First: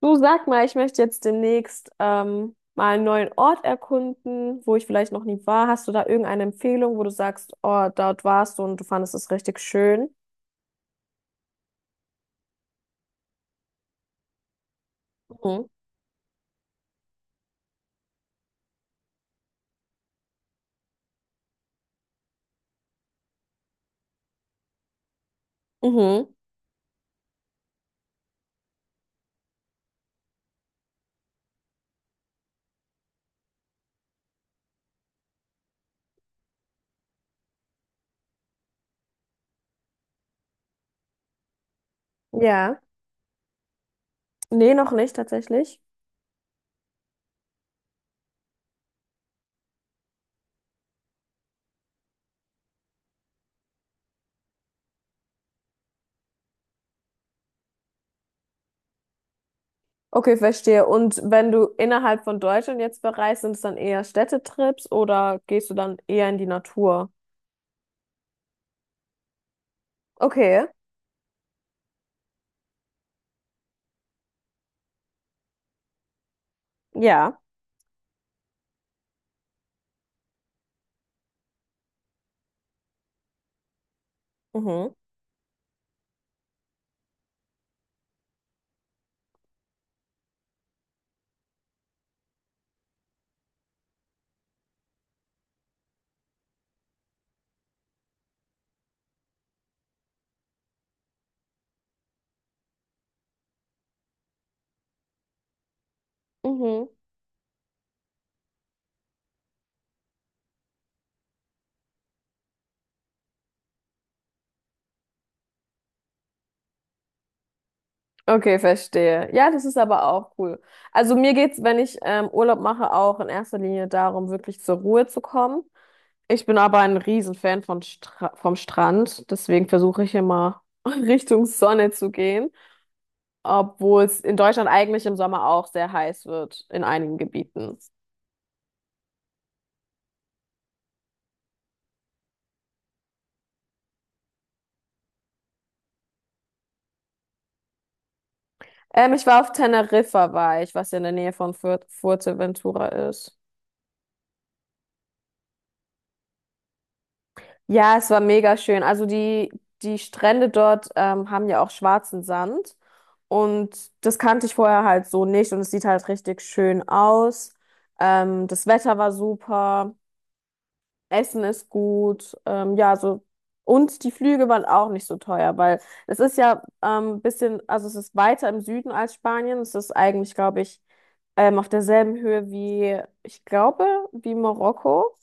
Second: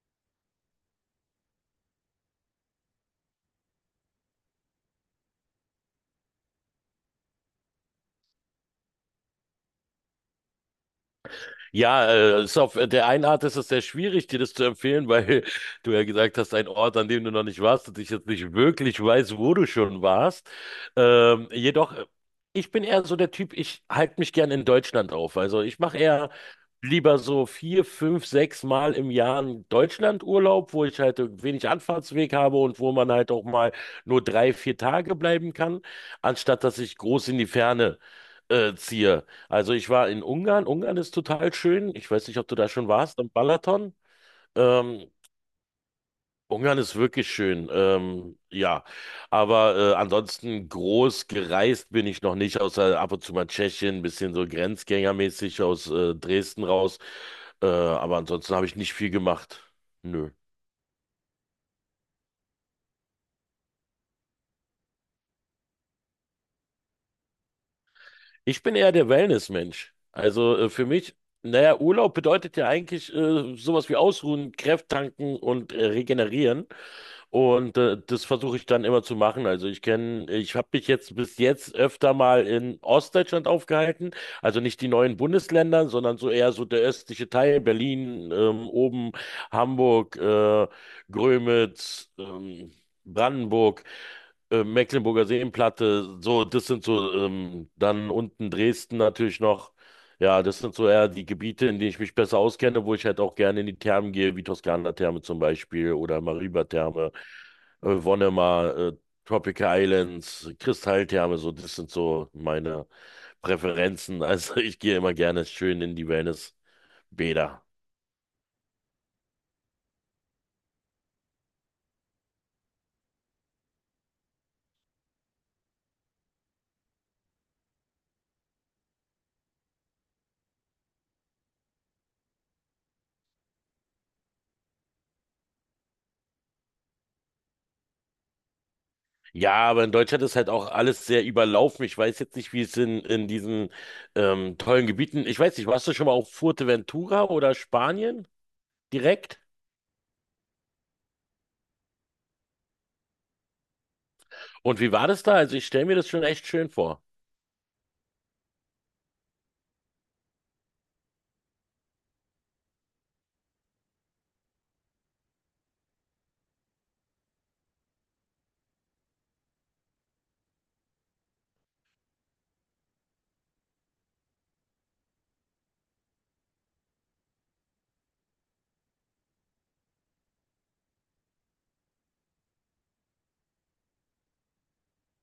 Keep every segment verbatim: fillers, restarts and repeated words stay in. Du sag mal, ich möchte jetzt demnächst ähm, mal einen neuen Ort erkunden, wo ich vielleicht noch nie war. Hast du da irgendeine Empfehlung, wo du sagst, oh, dort warst du und du fandest es richtig schön? Ja, äh, ist auf äh, der einen Art ist es sehr schwierig, dir das zu empfehlen, weil Mhm. du ja gesagt hast, ein Ort, an dem du noch nicht warst und ich jetzt nicht wirklich weiß, wo du schon warst. Ähm, jedoch, äh, ich bin eher so der Typ, ich halte mich gern in Deutschland auf. Also ich mache eher Mhm. lieber so vier, fünf, sechs Mal im Jahr einen Deutschlandurlaub, wo ich halt wenig Anfahrtsweg habe und wo man halt auch mal nur drei, vier Tage bleiben kann, anstatt dass ich groß in die Ferne äh, ziehe. Also ich war in Ungarn. Ungarn ist total schön. Ich weiß nicht, ob du da Ja. schon warst, am Balaton. Nee, noch Ähm, nicht tatsächlich. Ungarn ist wirklich schön. Ähm, ja, aber äh, ansonsten groß gereist bin ich noch nicht, außer ab und zu mal Tschechien, ein bisschen so grenzgängermäßig aus äh, Dresden raus. Äh, aber ansonsten habe ich nicht viel gemacht. Nö. Okay, verstehe. Und wenn du innerhalb von Deutschland jetzt bereist, sind es dann eher Städtetrips oder gehst du dann eher in die Natur? Ich bin eher der Wellness-Mensch. Also Okay. äh, für mich, naja, Urlaub bedeutet ja eigentlich äh, sowas wie ausruhen, Kräft tanken und äh, regenerieren. Ja. Und äh, das versuche ich dann immer zu machen. Also ich kenne, ich habe mich jetzt bis jetzt öfter mal in Ostdeutschland aufgehalten. Also nicht die Mhm. neuen Bundesländer, sondern so eher so der östliche Teil, Berlin, ähm, oben Hamburg, äh, Grömitz, ähm, Brandenburg, äh, Mecklenburger Seenplatte. So, das sind so ähm, dann unten Dresden natürlich noch. Ja, das sind so eher die Gebiete, in denen ich mich besser auskenne, wo ich halt auch gerne in die Thermen gehe, wie Toskana-Therme zum Beispiel oder Mhm. Mariba-Therme, äh, Wonnemar, äh, Tropical Islands, Kristalltherme, so, das sind so meine Präferenzen. Also ich gehe immer gerne schön in die Wellnessbäder. Okay, verstehe. Ja, das ist aber auch cool. Also mir geht's, wenn ich ähm, Urlaub mache, auch in erster Linie darum, wirklich zur Ruhe zu kommen. Ich bin aber ein Riesenfan von Stra vom Strand, deswegen versuche ich immer Richtung Sonne zu gehen, obwohl es in Deutschland eigentlich im Sommer auch sehr heiß wird, in einigen Gebieten. Ja, aber in Deutschland ist halt auch alles sehr überlaufen. Ich weiß jetzt nicht, wie es in, in diesen ähm, tollen Gebieten. Ich weiß nicht, warst du schon mal auf Fuerteventura oder Spanien Ähm, ich direkt? war auf Teneriffa, war ich, was ja in der Nähe von Fur- Fuerteventura ist. Und wie war das da? Also ich stelle mir das schon echt schön vor. Ja, es war mega schön. Also die, die Strände dort ähm, haben ja auch schwarzen Sand und das kannte ich vorher halt so nicht und es sieht halt richtig schön aus. Ähm, das Wetter war super, Essen ist gut, ähm, ja, so. Und die Flüge waren auch nicht so teuer, weil es ist ja ähm, ein bisschen, also es ist weiter im Süden als Spanien. Es ist eigentlich, glaube ich, ähm, auf derselben Höhe wie, ich glaube, wie Marokko.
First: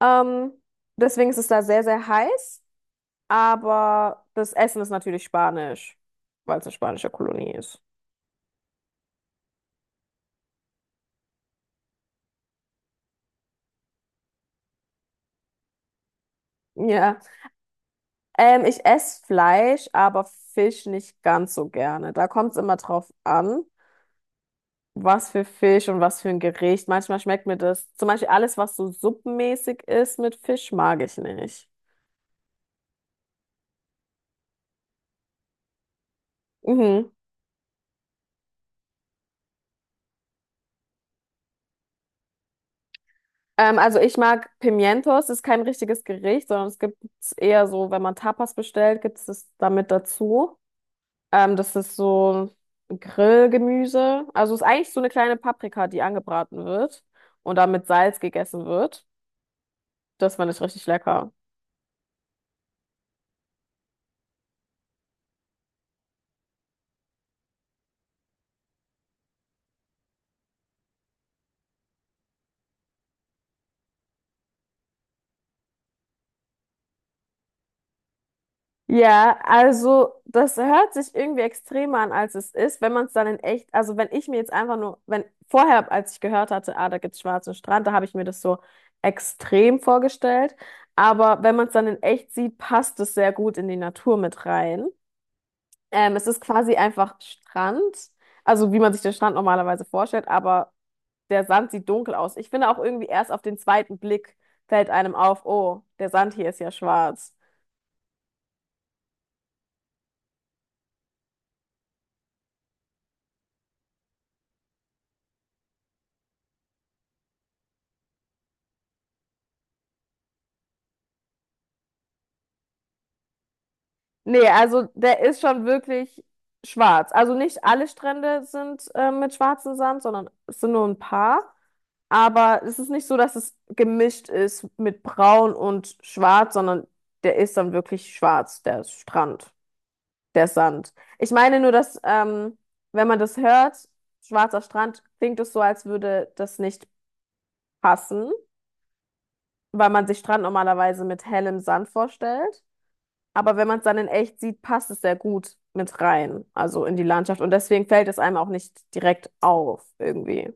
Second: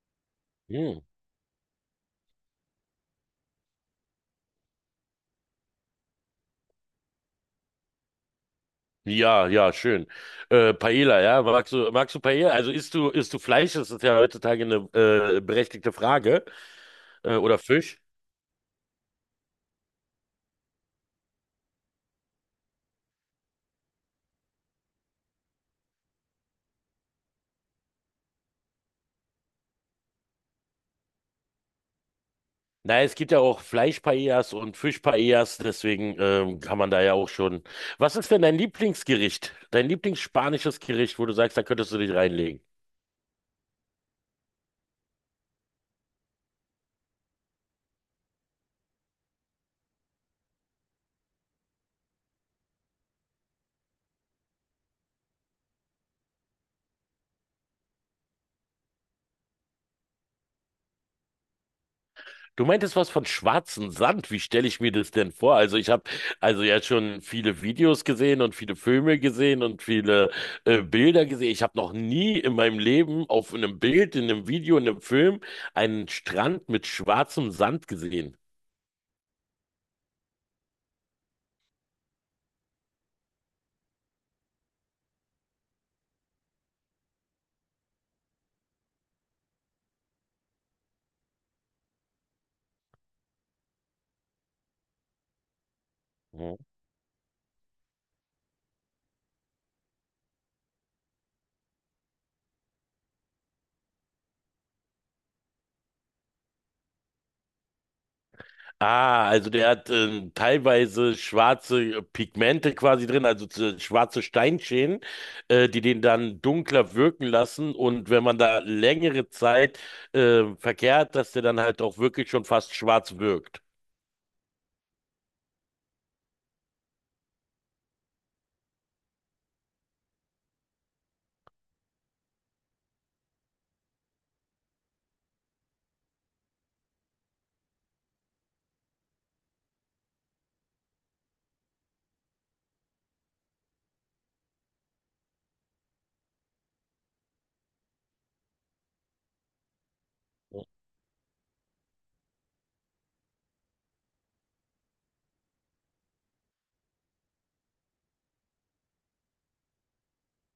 Ähm, Hm. deswegen ist es da sehr, sehr heiß, aber das Essen ist natürlich spanisch, weil es eine spanische Kolonie ist. Ja, ja, schön. Äh, Paella, ja, magst du, magst du Paella? Also isst du, isst du Fleisch? Das ist ja heutzutage eine äh, berechtigte Frage. Ja, Äh, oder Fisch? ähm, ich esse Fleisch, aber Fisch nicht ganz so gerne. Da kommt es immer drauf an, was für Fisch und was für ein Gericht. Manchmal schmeckt mir das, zum Beispiel alles, was so suppenmäßig ist mit Fisch, mag ich nicht. Naja, es gibt ja auch Fleisch-Paellas und Fisch-Paellas, deswegen ähm, kann man da Mhm. ja auch schon. Was ist denn dein Lieblingsgericht? Dein Lieblingsspanisches Gericht, wo du sagst, da könntest du dich reinlegen? Ähm, also ich mag Pimientos, das ist kein richtiges Gericht, sondern es gibt es eher so, wenn man Tapas bestellt, gibt es das damit dazu. Ähm, das ist so Grillgemüse. Also ist eigentlich so eine kleine Paprika, die angebraten wird und dann mit Salz gegessen wird. Das fand ich richtig lecker. Du meintest was von schwarzem Sand. Wie stelle ich mir das denn vor? Also ich habe also ja schon viele Videos gesehen und viele Filme gesehen und viele äh, Bilder gesehen. Ich habe noch nie in meinem Leben auf einem Bild, in einem Video, in einem Film einen Strand mit schwarzem Sand gesehen. Ja, also das hört sich irgendwie extremer an, als es ist, wenn man es dann in echt, also wenn ich mir jetzt einfach nur, wenn vorher, als ich gehört hatte, ah, da gibt's schwarzen Strand, da habe ich mir das so extrem vorgestellt. Aber wenn man es dann in echt sieht, passt es sehr gut in die Natur mit rein. Ähm, es ist quasi einfach Strand, also wie man sich den Strand normalerweise vorstellt, aber der Sand sieht dunkel aus. Ich finde auch irgendwie erst auf den zweiten Blick fällt einem auf, oh, der Sand hier ist ja schwarz. Ah, also der hat ähm, teilweise schwarze äh, Pigmente quasi drin, also zu- schwarze Steinschäden, äh, die den dann dunkler wirken lassen. Und wenn man da längere Zeit äh, verkehrt, dass der dann halt auch wirklich schon fast schwarz wirkt. Nee, also der ist schon wirklich schwarz. Also nicht alle Strände sind äh, mit schwarzem Sand, sondern es sind nur ein paar. Aber es ist nicht so, dass es gemischt ist mit braun und schwarz, sondern der ist dann wirklich schwarz, der Strand. Der Sand. Ich meine nur, dass, ähm, wenn man das hört, schwarzer Strand, klingt es so, als würde das nicht passen, weil man sich Strand normalerweise mit hellem Sand vorstellt. Aber wenn man es dann in echt sieht, passt es sehr gut mit rein, also in die Landschaft. Und deswegen fällt es einem auch nicht direkt auf, irgendwie.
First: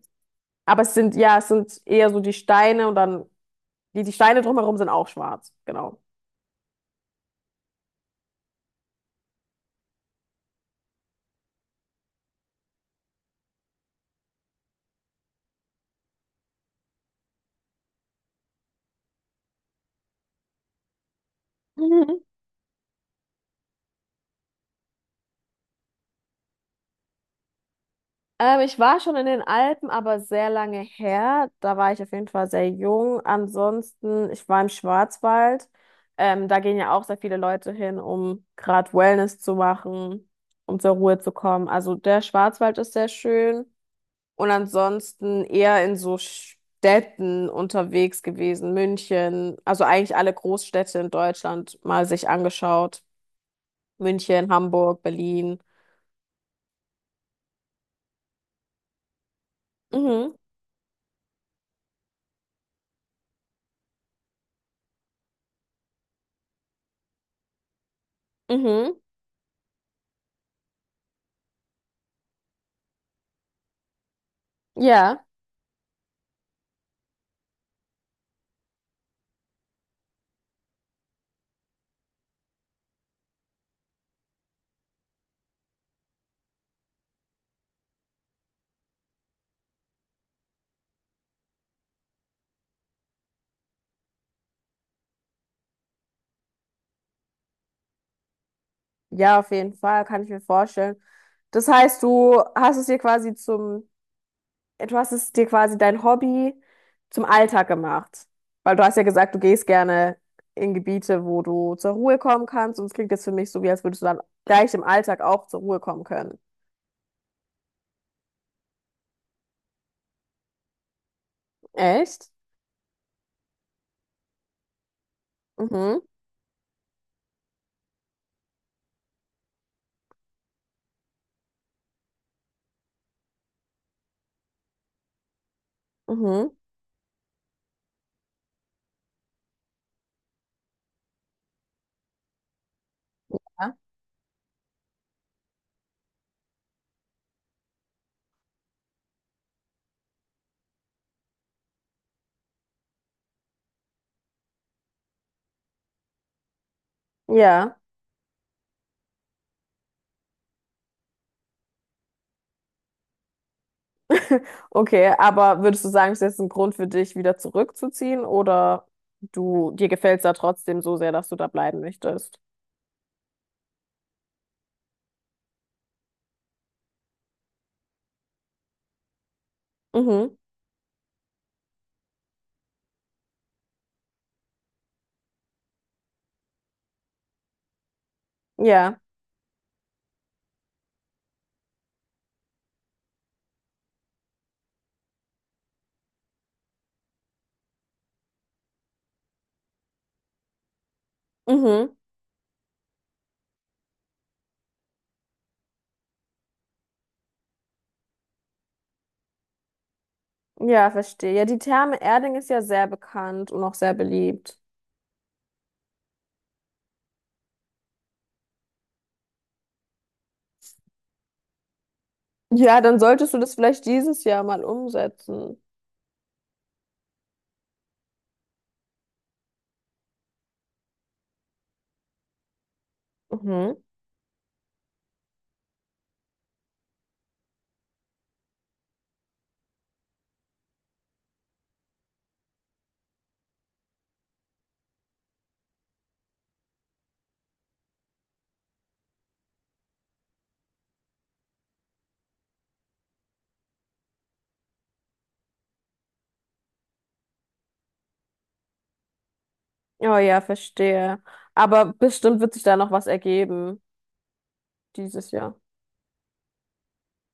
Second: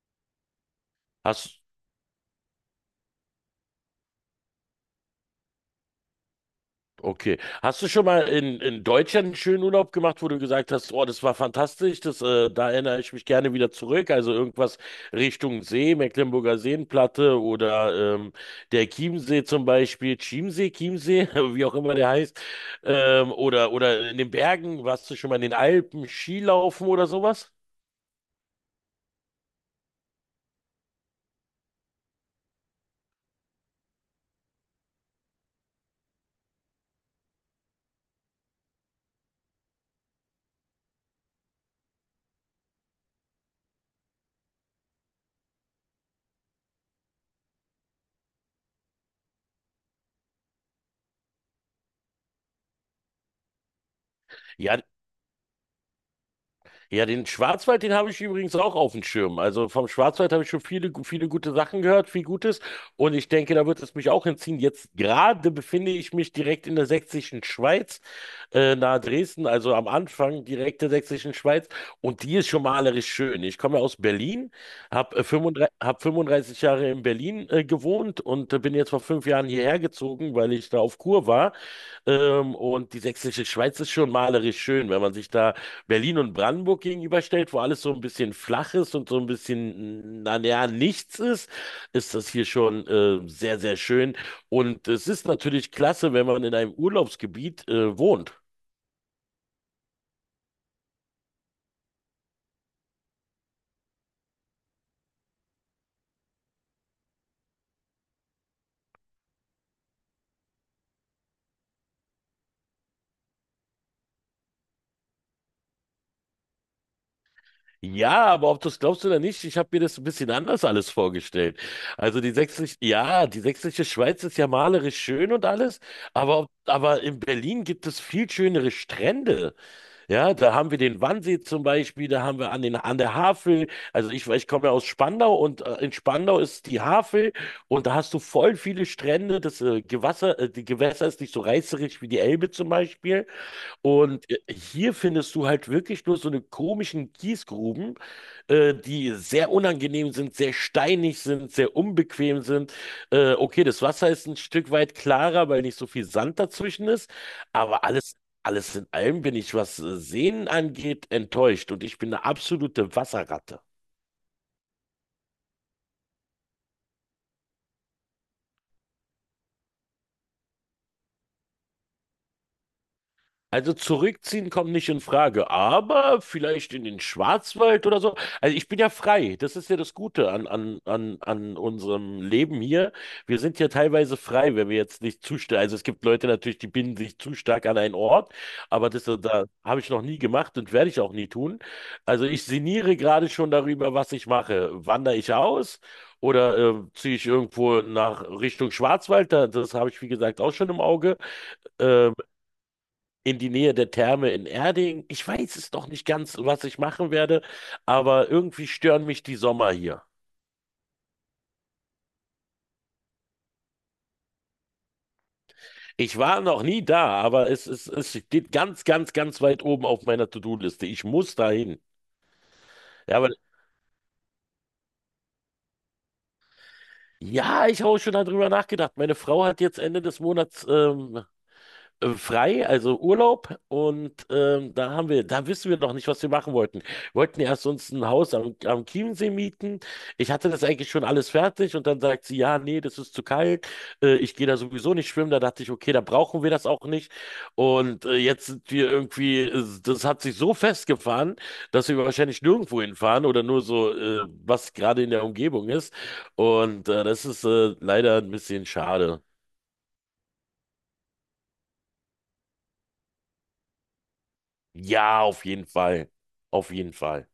Aber es sind, ja, es Hast, sind eher so die Steine und dann, die, die Steine drumherum sind auch schwarz, genau. Okay. Hast du schon mal in, in Deutschland einen schönen Urlaub gemacht, wo du gesagt hast, oh, das war fantastisch, das, äh, da erinnere ich mich gerne wieder zurück. Also irgendwas Richtung See, Mecklenburger Seenplatte oder ähm, der Chiemsee zum Beispiel, Chiemsee, Chiemsee, wie auch immer der heißt, ähm, oder, oder in den Bergen, warst du schon mal in den Alpen, Skilaufen oder sowas? Ähm, ich war schon in den Alpen, aber sehr lange her. Da war ich auf jeden Fall sehr jung. Ansonsten, ich war im Schwarzwald. Ähm, da gehen ja auch sehr viele Leute hin, um gerade Wellness zu machen, um zur Ruhe zu kommen. Also der Schwarzwald ist sehr schön. Und ansonsten eher in so Städten unterwegs gewesen. München, also eigentlich alle Großstädte in Deutschland mal sich angeschaut. München, Ja, Hamburg, Berlin. ja, den Schwarzwald, den habe ich übrigens auch auf dem Schirm. Also vom Schwarzwald Mhm, habe ich schon viele, gu- viele gute Sachen gehört, viel Gutes. Und ich denke, da wird es mich auch hinziehen. Jetzt gerade befinde ich mich direkt in der sächsischen Schweiz, äh, mhm, nahe Dresden, also am Anfang direkt der sächsischen Schweiz. Und die ist schon malerisch schön. Ich komme ja aus Berlin, habe ja. fünfunddreißig, hab fünfunddreißig Jahre in Berlin, äh, gewohnt und äh, bin jetzt vor fünf Jahren hierher gezogen, weil ich da auf Kur war. Ähm, und die sächsische Schweiz ist schon malerisch schön, wenn man sich da Berlin und Brandenburg gegenüberstellt, wo alles so ein bisschen flach ist und so ein bisschen, na ja, nichts ist, ist das hier schon äh, sehr, sehr schön. Und es ist natürlich klasse, wenn man in einem Urlaubsgebiet äh, wohnt. Ja, auf jeden Fall, kann ich mir vorstellen. Das heißt, du hast es dir quasi zum, du hast es dir quasi dein Hobby zum Alltag gemacht. Weil du hast ja gesagt, du gehst gerne in Gebiete, wo du zur Ruhe kommen kannst. Und es klingt jetzt für mich so, wie als würdest du dann gleich im Alltag auch zur Ruhe kommen können. Ja, aber ob du es glaubst oder nicht, ich habe mir das ein bisschen anders alles vorgestellt. Also Echt? die sächsische, ja, die sächsische Schweiz ist ja malerisch schön und alles, Mhm, aber, ob- aber in Berlin gibt es viel schönere Strände. Ja, da haben wir den Wannsee zum Beispiel, da haben wir an den, an der Havel. Also ich, ich komme ja aus Spandau und äh, in Spandau mhm. ist die Havel und da hast du voll viele Strände. Das äh, Gewässer, äh, die Gewässer ist nicht so reißerisch wie die Elbe zum Beispiel. Ja. Und äh, hier findest du halt wirklich nur so eine komischen Kiesgruben, äh, die sehr unangenehm sind, sehr steinig sind, sehr unbequem sind. Äh, okay, das Wasser ist ein Stück weit klarer, weil nicht so viel Sand dazwischen ist, Ja, aber alles, alles in allem bin ich, was äh, Seen angeht, enttäuscht und ich bin eine absolute Wasserratte. okay. Aber würdest du sagen, es ist jetzt ein Grund für dich, wieder zurückzuziehen? Oder du, dir gefällt es da trotzdem so sehr, dass du da bleiben möchtest? Also zurückziehen kommt nicht in Frage, aber vielleicht in den Schwarzwald oder so. Also ich bin ja frei. Das ist ja das Gute Mhm, an, an, an, an unserem Leben hier. Wir sind ja teilweise frei, wenn wir jetzt nicht zu stark. Also es gibt Leute natürlich, die binden sich zu stark an einen Ort, aber ja. das, äh, da habe ich noch nie gemacht und werde ich auch nie tun. Also ich sinniere gerade schon darüber, was ich mache. Wandere ich aus oder äh, ziehe ich irgendwo nach Richtung Schwarzwald? Da, das habe ich, wie gesagt, auch schon im Auge. Mhm. Ähm, in die Nähe der Therme in Erding. Ich weiß es noch nicht ganz, was ich machen werde, aber irgendwie stören mich die Sommer hier. Ja, verstehe. Ja, die Therme Erding ist ja sehr bekannt und auch sehr beliebt. Ich war noch nie da, aber es, es, es steht ganz, ganz, ganz weit oben auf meiner To-Do-Liste. Ich muss dahin. Ja, dann Ja, aber solltest du das vielleicht dieses Jahr mal umsetzen. ja, ich habe auch schon darüber nachgedacht. Meine Frau hat jetzt Ende des Monats ähm, äh, frei, also Urlaub. Mhm. Und ähm, da haben wir, da wissen wir noch nicht, was wir machen wollten. Wir wollten erst uns ein Haus am, am Chiemsee mieten. Ich hatte das eigentlich schon alles fertig und dann sagt sie, ja, nee, das ist zu kalt. Äh, ich gehe da sowieso nicht schwimmen. Da dachte ich, okay, da brauchen wir das auch nicht. Und äh, jetzt sind wir irgendwie, äh, das hat sich so festgefahren, dass wir wahrscheinlich nirgendwo hinfahren oder nur so, äh, was gerade in der Umgebung ist. Und äh, das ist äh, leider ein bisschen schade. Oh ja, verstehe. Aber bestimmt wird sich da noch was ergeben Ja, dieses auf Jahr. jeden Fall. Auf jeden Fall.